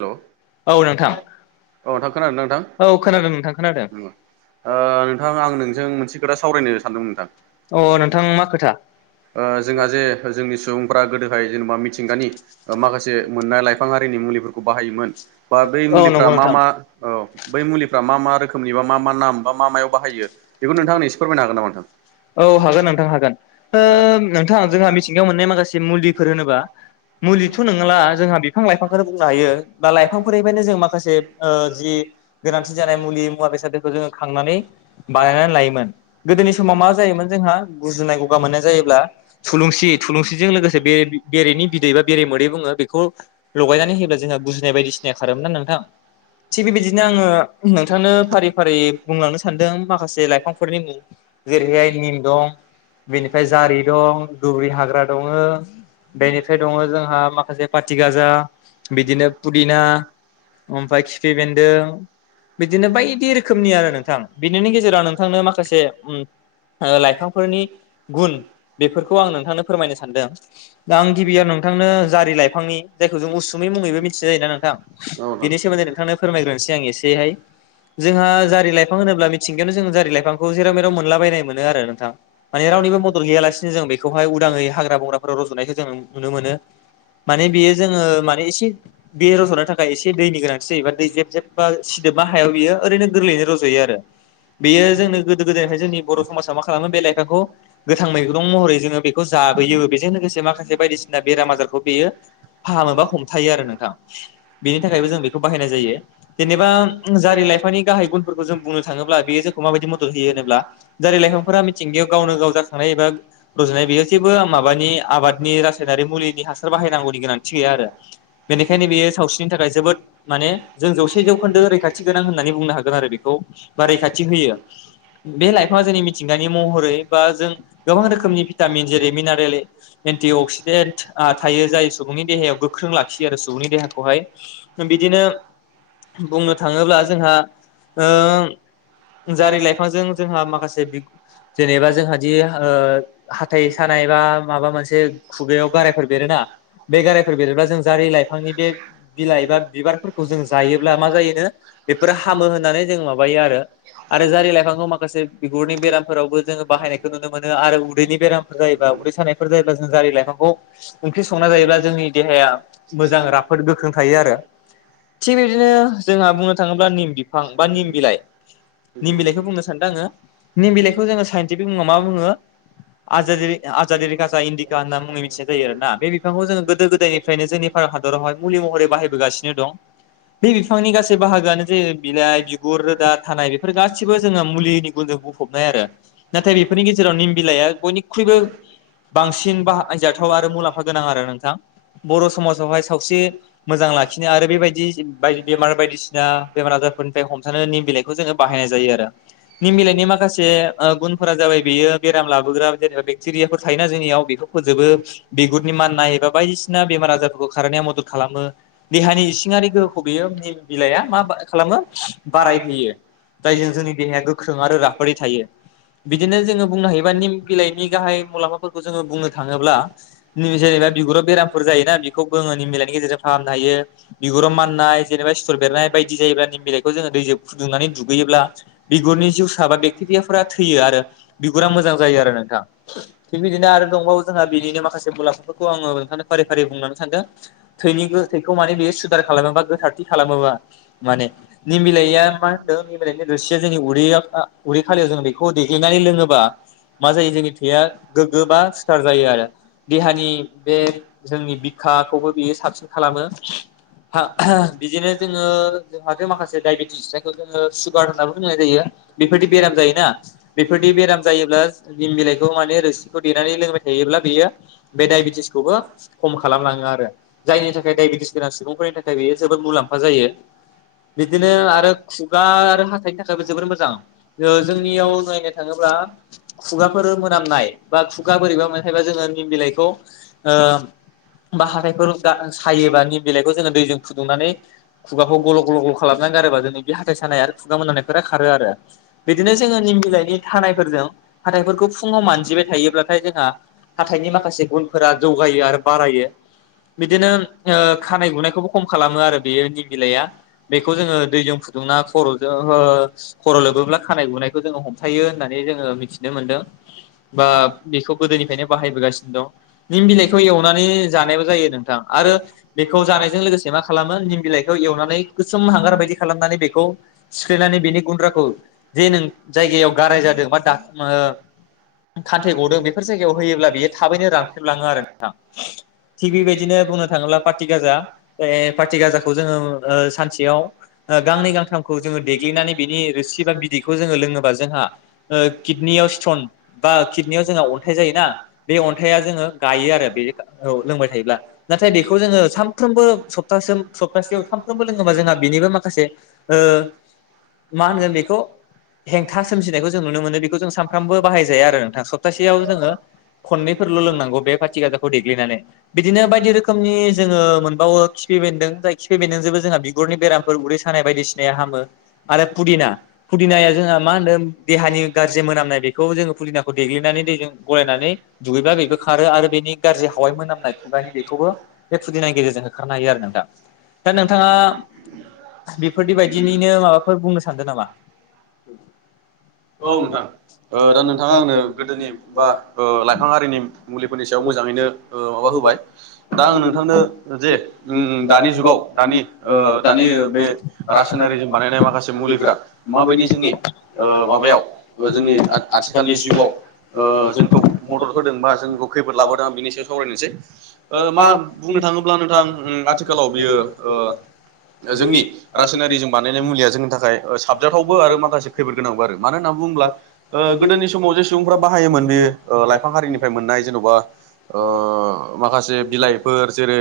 Hello औ नोंथां औ नोंथां खोनादोंना नोंथां? औ खोनादों नोंथां खोनादों ओ नोंथां आं नोंजों मोनसे खोथा सावरायनो सानदोंमोन नोंथां। अ नोंथां मा खोथा ओ जोंहा जे जोंनि सुबुं बाग गोदोहाय जेनेबा मिथिंगानि ओ माखासे मोननाय लाइफां बारिनि मुलिफोरखौ खौ बाहायोमोन। बा बै औ मुलिफ्रा नंगौ मा नोंथां मा औ। बै मुलिफ्रा मा मा रोखोमनि बा मा मा नाम बा मा मायाव बाहायो? बेखौ नोंथां आंनो एसे फोरमायनो हागोन नामा नोंथां? औ हागोन नोंथां हागोन नोंथां ओ नोंथां जोंहा मिथिंगायाव मोननाय माखासे मुलिफोर होनोबा मुलिथ' नोंला जोंहा बिफां लाइफांखौनो जायो बा लाइफांफोरबायनो जों माखासे ओ जि गोनांथि जानाय मुलि मुवा बेसादफोरखौ जोङो खांनानै बानायनानै लायोमोन गोदोनि समाव मा जायोमोन जोंहा गुजुनाय गगा मोननाय जायोब्ला थुलुंसि थुलुंसिजों लोगोसे बे बेरेनि बिदै बा बेरे मोदै बुङो बेखौ लगायनानै होयोब्ला नाय बायदिसिनाया खारोमोन ना नोंथां थिग बेबायदिनो आं आङो नोंथांनो फारि-फारि बुंलांनो सानदों। जे लाइफांफोरनि मुं जेरैहाय निम दं बेनिफ्राय जारि दं दुब्रि हाग्रा दङो बेनिफ्राय दङ जोंहा माखासे पाथि गाजा। बिदिनो पुदिना ओमफ्राय खिफि बेन्दों बिदिनो बायदि रोखोमनि आरो नोंथां बेनिनो गेजे जेराव नोंथांनो माखासे लाइफांफोरनि गुन बेफोरखौ आं नोंथांनो फोरमायनो सानदों दा आं गिबियाव नोंथांनो जारि लाइफांनि जायखौ जों उसु बै मुङैबो मिथिनाय जायोना नोंथां बिनि सोमोन्दै नोंथांनो फोरमायग्रोनोसै आं एसेहाय जोंहा जारि लाइफां होनोब्ला थिंगायावनो जों जारि लाइांखौ जेराव मेराव मोनलाबायनाय मोनो आरो नोंथां माने रावनिबो मदद गैयालासिनो जों बेखौहाय उदाङै हाग्रा बंग्राफोराव रजनायखौ जों नुनो मोनो माने बियो जोङो माने एसे बे रजनो थाखाय एसे दैनि गोनांथि जायोबा दै जेब जेब बा सिदोबा हायाव बियो ओरैनो गोरलैयैनो रजयो आरो। बेयो जोंनो गोदो गोदायनिफ्राय जोंनि बर समाजाव मा खालामो बे लाइफांखौ गोथां मैगं महरै जोङो बेखौ जाबोयो बेजों लोगोसे माखासे बायदिसिना बेराम आजारखौ बेयो फाहामो बा हमथा बेनि थाखायबो जों बेखौ बाहायनाय जायो जेनेबा जारि लाइफानि गाहाय गुनफोरखौ जों बुंनो थाङोब्ला बेयो जोंखौ माबायदि मदद होयो होनोब्ला जारि लाइफांफोरा मिथिंगायाव गावनो गाव जाखांनाय एबा रुजुनाय बेयो जेबो माबानि आबादनि रासायनारि मुलिनि हासार बाहायनांगौनि गोनांथि गैया आरो। बेनिखायनो बेयो सावस्रिनि थाखाय जोबोद माने जों जौसे जौखोन्दो रैखाथि गोनां होननानै बुंनो हागोन आरो बेखौ बा रैखाथि होयो बे लाइफाङा जोंनि मिथिंगानि महरै बा जों गोबां रोखोमनि भिटामिन जेरै मिनारेल एन्टि अक्सिडेन्ट थायो जाय सुबुंनि देहायाव गोख्रों थियो आरो सुबुंनि देहाखौहाय बिदिनो बुंनो थाङोब्ला जोंहा ओ जारि लाइफांजों जोंहा माखासे बिग जेनेबा जोंहा दि हाथाइ सानाय बा माबा मोनसे खुगायाव गारायफोर बेरोना बे गारायफोर बेर जारि लाइफांनि बे बिलाइ एबा बिबारफोरखौ जों जायोब्ला मा जायोनो बेफोरो हामो होननानै जों माबायो आरो। आरो जारि लाइफांखौ माखासे बिगुरनि बेरामफोरावबो जोङो बाहायनायखौ नुनो मोनो आरो उदैनि बेरामफोर जायोबा उदै सानायफोर जायोब्ला जों जारि लाइफांखौ ओंख्रि संना जायोब्ला जोंनि देहाया मोजां राफोद गोख्रों थायो आरो थिग बिदिनो जोंहा बुंनो थाङोब्ला निम बिफां बा निम बिलाइ निम बिलाइखौ बुंनो सानदों आङो निम बिलाइखौ जोङो साइन्टिफिक मुङाव मा बुङो आजाजिरिकसा इन्दिका होनना मुंङै मिथिनाय जायो आरोना बे बिफांखौ जोंङो गोदो फ्रायनो जोंनि भारत हादरावहाय मुलि महरै बाहायबोगासिनो दं बे बिफांनि गासै बाहागोआनो जेरै बिलाइ बिगुर रोदा थानाय गासिबो जोङो मुलिनि गुनजों बुंफबनाय आरो नाथाय बेफोरनि गेजेराव निम बिलाइया बयनिख्रुइबो बांसिन बाहाय जाथाव आरो मुलाम्फा गोनां आरो नोंथां बर समाजावहाय सावस्रि मोजां लाखिनो आरो बेबायदि बायदि बेमार बायदिसिना बेमार आजारफोरनिफ्राय हमथानो निम बिलाइखौ जोङो। बाहायनाय जायो आरो निम मिलाायनि माखासे ओ गुनफोरा जाबाय बेयो बेराम लाबोग्रा जेनेबा बेक्टेरियाफोर थायोना जोंनियाव बेखौ फोजोबो बिगुरनि माननाय बा बायदिसिना सिना बेमार आजारफोरखौ खारनाया मदद खालामो देहानि इसिंङारि गोहोखौ बेयो निम बिलाइआ मा खालामो बारायहैयो। जायजों जोंनि देहाया गोख्रों आरो राफोदै थायो बिदिनो जोङो बुंनो हायोबा निम बिलाइनि गाहाय मुलाम्फाफोरखौ जोङो बुंनो थाङोब्ला जेनेबा बिुर फोर जायोना बेखौ जोङो निम बिलाइनि गेजेरजों खालामनो हायो बिगुराव माननाय जेनेबा सिथुर बेरनाय बायदि जायोब्ला निम बिलाइखौ जोङो दैजों फुदुंनानै गैयोब्ला बिगुरनि जिउसा बा बेक्टेरियाफोरा थैयो आरो बिगुरा मोजां जायो आरो नोंथां थिग बिदिनो आरो दंबावो जोंहा बिनिनो माखासे मुलाम्फाफोरखौ आङो फारि फारि बुंनानै सानदों थैनि थैखौ माने बियो सुदार खालामोबा गोथारथि खालामोबा माने निम बिलाइया मा मिरायदनि रोरसिया जोंनि उदैया उदै खालि याव जों बेखौ देग्लिनानै लोङोबा मा जायो जोंनि थैया गोगो बा सिखार जायो आरो देहानि बे जोंनि बिखाखौबो बियो साबसिन खालामो बिदिनो जोङो जोंहाथ' माखासे दायबेटिस जोङो सुगार होन्नाबो बुंनाय जायो बेफोरदि बेराम जायोना बेफोरदनि बेराम जायोब्ला निम बिलाइखौ माने रोसिखौ देनानै लोंबाय थायोब्ला बेयो बे दायबेटिसखौबो खम खालामलाङो आरो जायनि थाखाय डाइबेटिस गोनां सुबुंफोरनि थाखाय बेयो जोबोद मुलाम्फा जायो बिदिनो आरो खुगा आरो हाथाइनि थाखायबो जोबोर मोजां जोंनियाव नायनो थाङोब्ला खुगाफोर मोनामनाय बा खुगा बोरैबा मोना थायोबा जोङो निम बिलाइखौ ओ बा हाथायफोर सायोबा निम बिलाइखौ जोङो दैजों फुदुंनानै खुगाखौ गल' गल' ग्ल' खालामनानै गारोबा जों बे हाथाइ सानाय आरो खुगा मोननायफोरा खारो आरो बिदिनो जोङो निम बिलाइनि थानायफोरजों हाथाइफोरखौ फुङाव मानजिबाय थायोब्लाथाय जोंहा हाथाइनि माखासे गुनफोरा जौगायो आरो बिदिनो ओ खानाय गुनायखौबो खम खालामो आरो बेयो निम बिलाइया बेखौ जोङो दैजों फु खर' लोबोब्ला खानाय गुनायखौ जोङो हमथायो होननानै जोङो मिथिनो मोनदों बा बेखौ गोदोनिफ्रायनो बाहायबोगासिनो दं निम बिलाइखौ माने जानायबो जायो नोंथां आरो बेखौ जानायजों लोगोसे मा खालामो निम बिलाइखौ एवनानै गोसोम हांगारबायदि खालामनानै बेखौ सिफ्लेनानै बेनि गुन्द्राखौ जे नों जायगायाव गाराय जादों बा ओ शखान्थै गदों बेफोर जायगायाव होयोब्ला बेयो थाबैनो रानख्रेबलाङो आरो नोंथां। थिग बेबायदिनो बुंनो थाङोब्ला पार्टि गाजा पार्टि गाजाखौ जोङो सानसेयाव गांनै गां गोथांखौ जोङो देग्लिनानै बिनि रोसि बा बिदैखौ जोङो लोङोबा जोंहा ओ किदनियाव स्ट'न बा किडनियाव जोंहा अन्थाइ जायोना बे अन्थाइा जोङो गायो आरो बे औ लोंबाय थायोब्ला नाथाय बेखौ जोङो सानफ्रोमबो सस्तासे सप्तासेयाव सानफ्रोमबो लोङोबा जोंहा बेनिबो माखासे ओ मा होनगोन बेखौ हेंथा सोमजिनायखौ जों नुनो मोनो बेखौ जों सानफ्रामबो बाहायजाया आरो नोंथां सप्तासेयाव जोङो खनैफोरल' लोंनांगौ बे पार्टि गाजाखौ देग्लिनानै बिदिनो बायदि रोखोमनि जोङो मोनबावो खिफि बेन्दों जाय खिफि बेन्दोंजोंबो जोंहा बिगुरनि बेरामफोर उदै सानाय बायदिसिना हामो आरो फुदिना फुदिनाया जोंहा मा होनदों देहानि गाज्रि मोनामनाय बेखौ जोङो फुदिनाखौ देग्लिनानै दैजों गलायनानै दुगैब्ला बेखौ खारो आरो बेनि खहाय मोनामनाय खुगानि बेखौबो बे फुदिनानि गेजेरजों होखारनो हायो आरो नोंथां दा नोंथाङा बेबायदिनिनो माबाफोर बुंनो सानदों नामा? औ नोंथां ओ दा नोंथाङा आंनो गोदोनि बा ओ लाइफां आरारिनि मुलिफोरनि सायाव मोजाङैनो ओ माबा होबाय दा आं नोंथांनो जे उम दानि जुगाव दानि ओ दानि बे रासायनारिजों बानायनाय माखासे मुलिफोरा माबायदि जोंनि ओ माबायाव जोंनि आथिखालनि जिउआव ओ जोंखौ मदद होदों बा जोंखौ खैफोद लाबोदोंं बेनि सायाव सावरायनोसै ओ मा बुंनो थाङोब्ला नोंथां आथिखालाव बियो ओ जोंनि रासायनारिजों बानायनाय मुलिया जोंनि थाखाय साबजाथावबो आरो माखासे खैफद गोनांबो आरो। मानो होनना बुङोब्ला गोदोनि समाव जे सुबुंफ्रा बाहायोमोन बे ओ लाइफां हारिनिफ्राय मोननाय जेन'बा ओ माखासे बिलाइफोर जेरै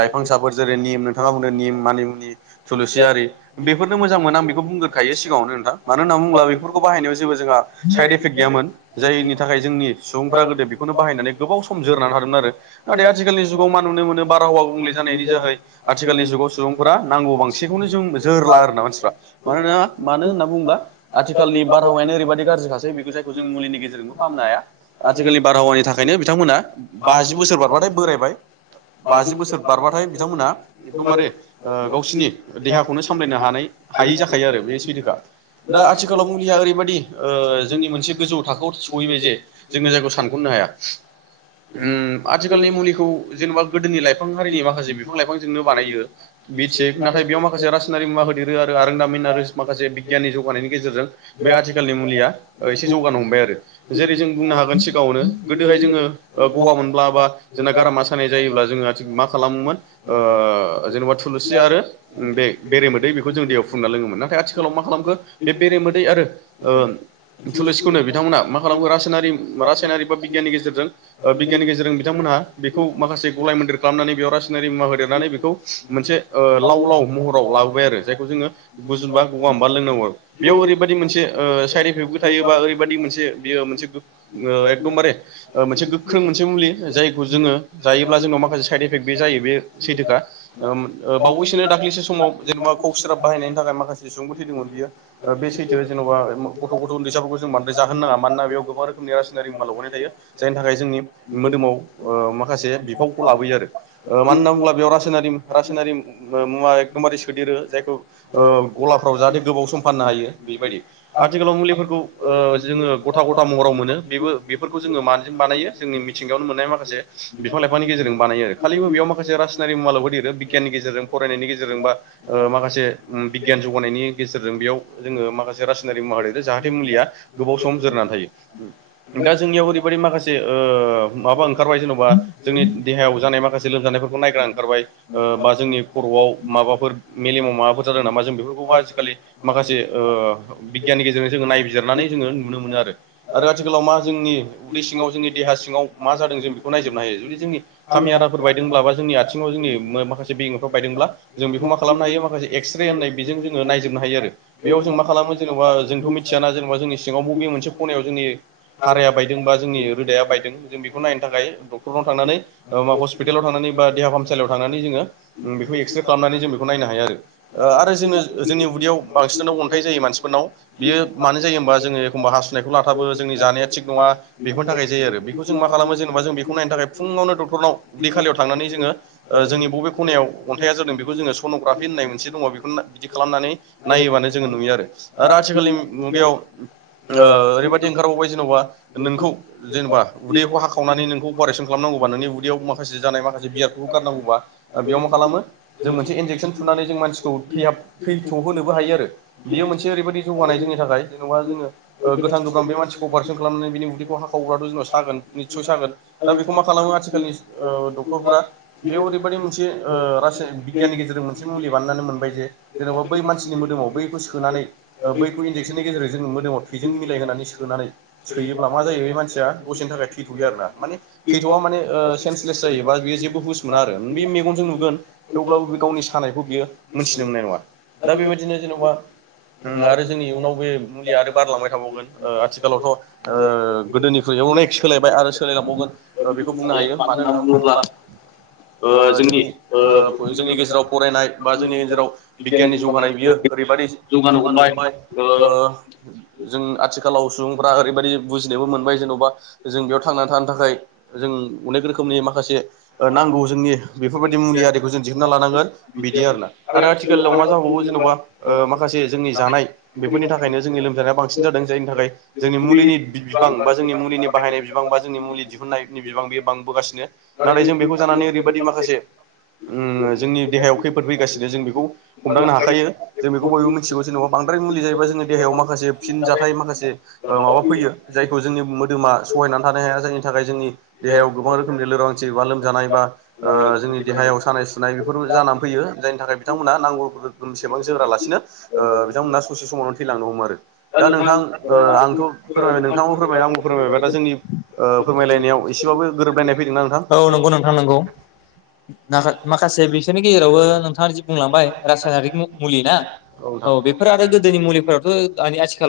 लाइफां सफोर जेरै निम नोंथाङा बुंनो निम मानि मुनि थुलु सि आरि बेफोरनो मोजां मोन आं बेखौ बुंगोरखायो सिगाङावनो नोंथां मानो होनना बुङोब्ला बेफोर खौ बाहायनायाव जेबो जोंहा साइद इफेक्ट गैयामोन जायनि थाखाय जोंनि सुबुंफ्रा गोदो बेखौनो बाहायनानै गोबाव सम जोरनानै थादोंमोन आरो नाथाय आथिखालनि जुगाव मा नुनो मोनो बारहावा गुबुंले जानायनि जेरै आथिखालनि जुगाव सुबुंफोरा नांगौ बां सिनखौनो जों जोरला आरोना मानसिफ्रा मानोना मानो होनना बुङोबा आथि खालनि बारहावायानो ओरैबायदि गाज्रिखासै बेखौ जायखौ जों मुलिनि गेजेरजोंबो फाहामनो आथिखालनि बारहावानि थाखायनो बिथांमोना बाजि बोसोर बारबाथाय बोरायबाय बाजि बोसोर बारबाथाय बिथांमोना एकदमबारे ओ गावसिनि देहाखौनो सामलायनो हानाय हायि जाखायो आरो बे सैथोखा दा आथि आथिखालाव मुलिया ओरैबायदि जोंनि मोनसे गोजौ थाखोआव सहैबाय जे जोंनो जायखौ सानख'नो हाया ओ आथिखालनि मुलिखौ जेनेबा गोदोनि लाइफां हारिनि माखासे बिफां लाइफांजोंनो बानायो बि नाथाय बेयाव माखासे राजासनारि मुवा हो देरो आरोदामिन आरो माखासे बिगियाननि जौगानायनि गेजेरजों बे आथिखालनि मुलिया एसे जौगानो हमबाय आरो जेरै जों बुंनो हागोन सिगाङावनो गोदोहाय जोङो गगा मोनब्ला बा जोंना गारामा सानाय जायोब्ला जोङो आथि मा खालामोमोन ओ जेनेबा थुलुसि आरो बे बेरे मोदै बेखौ जों दैयाव फुनना लोङोमोन नाथाय आथिखालाव मा खालामखो बे बेरे मोदै आरो ओ थुलुसिखौनो बिथांमोनहा मा खालामो रासायनारि रासायनारि बा बिगियाननि गेजेरजों बिगियाननि गेजेरजों बिथांमोनहा बेखौ माखासे गलाय मोनदेर खालामनानै बेयाव रासायनारि मुवा होदेरनानै बेखौ मोनसे ओ लाव लाव महराव लाबोबाय आरो जायखौ जोङो गुजुनबा गगा मोनबा लोंनांगौ। बेयाव ओरैबायदि मोनसे ओ साइद इफेक्टबो थायोबा ओरैबायाददि मोनसे बेयो मोनसे एकदमबारे मोनसे गोख्रों मोनसे मुलि जायखौ जोङो जायोब्ला जोंनाव माखासे साइद इफेक्ट बे जायो बे सैथोखा ओ ओम बावैसोनो दाख्लैसो समाव जेनेबा कक सिरप बाहायनायनि थाखाय माखासे सुबुंफोर थैदोंमोन बियो। बे सैथो जेन'बा गथ' गथ' उन्दैसाफोरखौ जों बांद्राय जाहोनो नाङा मानोना बेयाव गोबां रोखोमनि रासायनारि मुवा लागोनाय थायो जायनि थाखाय जोंनि मोदोमाव ओ माखासे बिफावखौ लाबोयो आरो मानो होनना बुङोब्ला बेयाव रासायनारि रासायनारि मो-मुवा एकदमबारे सोदेरो जायखौ ओ गलाफ्राव जाहाथे गोबाव सम फाननो हायो बेबायदि आथिखालाव मुलिफोरखौ ओ जोङो गथा गथा महराव मोनो बेबो बेफोरखौ जोङो मानो बानायो जोंनि मिथिंगायावनो मोननाय माखासे बिफां लाइफांनि गेजेरजों बानायो आरो खालिबो बेयाव माखासे रासनारि मुवालाबो देरो बिगियाननि गेजेरजों फरायनायनि गेजेरजों बा ओ माखासे ओम बिगियान जौगानायनि गेजेरजों बेयाव जोङो माखासे रासायनारिक महारि जाहाथे मुलिया गोबाव सम जोरनानै थायो दा जोंनियाव ओरैबायाददि माखासे ओ माबा ओंखारबाय जेन'बा जोंनि देहायाव जानाय माखासे लोमजानायफोरखौ नायग्रा ओंखारबाय ओ बा जोंनि खर'आव माबाफोर मेलेमाव माबाफोर जादों नामा जों बेफोरखौबो आजिखालि माखासे ओ बिगियाननि गेजेरजों जोङो नायबिजिरनानै जोङो नुनो मोनो आरो आथिखालाव मा जोंनि उदै सिङाव जोंनि देहा सिङाव मा जादों जों बेखौ नायजोबनो हायो जुदि जोंनि खामि आाफोर बायदोंब्ला बा जोंनि आथिङाव जोंनि माखासे बे बायदोंब्ला जों बेखौ मा खालामनो हायो माखासे एक्स रे होननाय बेजों जोङो नायजोबनो हायो आरो। बेयाव जों मा खालामो जेनेबा जोंथ' मिथियाना जेनेबा जोंनि सिङाव बबे मोनसे खनायाव जोंनि हाराया बायदों बा जोंनि रोदाया बायदों जों बेखौ नायनो थाखाय डक्टरनाव थांनानै हस्पिटालाव थांनानै बा देहा फाहामसालियाव थांनानै जोङो ओ बेखौ एक्सरे खालामनानै जों बेखौ नायनो हायो आरो जोङो जोंनि उदैयाव बांसिनानो अन्थाइ जायो मानसिफोरनाव बियो मानो जायो होमबा जोङो एखम्बा हासुनायखौ लाथाबो जोंनि जानाया थिग नङा बेफोरनि थाखाय जायो आरो बेखौ जों मा खालामो जेनेबा जों बेखौ नायनो थाखाय फुङावनो डक्टरनाव उदै खालायाव थांनानै ओ जोङो जोंनि बबे खनायाव अन्थाइया जादों बेखौ जोङो सन'ग्राफि होननाय मोनसे दङ बेखौना बिदि खालामनानै नायोबानो जोङो नुयो आरो। आरो आथिखालनि मुगायाव ओ ओरैबादि ओंखारबावबाय जेन'बा नोंखौ जेनेबा उदैखौ हाखावनानै नोंखौ अपारेसन खालामनांगौबा नोंनि उदैयाव माखासे जानाय माखासे बियाबफोरखौ गारनांगौबा ओ बेयाव मा खालाम मो जों मोनसे इनजेकसन थुनानै जों मानसिखो थैहाब थैथ' होन खोबो हायो आरो बेयो मोनसे ओरैबादि मोनसे जौगानाय जोंनि थाखाय जेन'बा जोङो ओ गोथां गोब्राम बे मानसिखौ अपारेसन खालामनानै बेनि उदैखौ हाखावोब्ला थ' जोंनाव सागोन निथसय सागोन दा बेखौ मा खालामो आथिखालनि ओ डक्टरफोरा बेयाव ओरैबादि मोनसे ओ रा बिगियाननि गेजेरजों मोनसे मुलि बानायनानै मोनबाय जे जेन'बा बै मानसि नि मोदोमाव बैखौ सोनानै ओ बैखौ इनजेकसननि गेजेरजों जोंनि मोदोमाव थैजों मिलायहोनानै सोनानै सोयोब्ला मा जायो बे मानसिया दसेनि थाखाय थैथ'यो आरोना। माने थैथ'वा माने ओ सेन्सलेस जायोबा बेयो जेबो हुस मोना आरो बे मेगनजों नुगोन थेवब्लाबो बे गावनि सानायखौ बियो मोनथिनो मोननाय नङा। दा बेबायदिनो जेन'बा उम आरो जोंनि इयुनाव बे मुलिया आरो बारलांबाय थाबावगोन। ओ आथिखालावथ' ओ गोदोनिख्रुइ अनेक सोलायबाय आरो सोलायलांबावगोन ओ बेखौ बुंनो हायो। मानो होनना बुङोब्ला ओ जोंनि ओ बो जोंनि गेजेराव बरायनाय बा जोंनि गेजेराव बिगियाननि जौगानाय बियो ओरैबादि जौगानो हमबाय ओ जों आथिखालाव सुबुंफ्रा ओरैबायदि बुजिनोबो मोनबाय जेन'बा जों बेयाव थांनानै थानो थाखाय जों अनेक रोखोमनि माखासे ओ नांगौ जोंनि बेफोरबायदि मुलि आरिखौ जों दिहुनना लानांगोन बिदि आरो ना। आरो आथिखालाव मा जाबावो जेन'बा ओ माखासे जोंनि जानाय बेफोरनि थाखायनो जोंनि लोमजानाया बांसिन जादों। जायनि थाखाय जोंनि मुलिनि बि-बिबां बा जोंनि मुलिनि बाहायनाय बिबां बा जोंनि मुलि दिहुननायनि बिबां बेयो बांबोगासिनो। नाथाय जों बेखौ जानानै ओरैबायदि माखासे उम जोंनि देहायाव खैफोद फैगासिनो जों बेखौ हमदांनो हाखायो जों बेखौ बयबो मिथिगौ जेनेबा बांद्राय मुलि जायोबा जोंनि देहायाव माखासे फिन जाथाय माखासे ओ माबा फैयो जायखौ जोंनि मोदोमा सहायनानै थानो हाया जायनि थाखाय जोंनि देहायाव गोबां रोखोमनि लोरबांथि बा लोमजानाय बा ओ जोंनि देहायाव सानाय सुनाय बेफोर जानानै फैयो जायनि थाखाय बिथांमोना नांगौ रोखोम सेबां जोरा लासिनो ओ बिथांमोना ससे समावनो थैलांनो हमो आरो। दा नोंथां ओ आंथ' फोरमायबाय नोंथाङाबो फोरमायबाय आंबो फोरमायबाय दा जोंनि ओ फोरमायलायनायाव एसेबाबो गोरोबलायनाय फैदोंना नोंथां। नाखा माखासे बिसोरनि गेजेरावबो नोंथाङा जि बुंलांबाय। रासायनारिक मुलि ना औ नोंथां बेफोर आरो गोदोनि मुलिफोरावथ' दानि आथिखालाव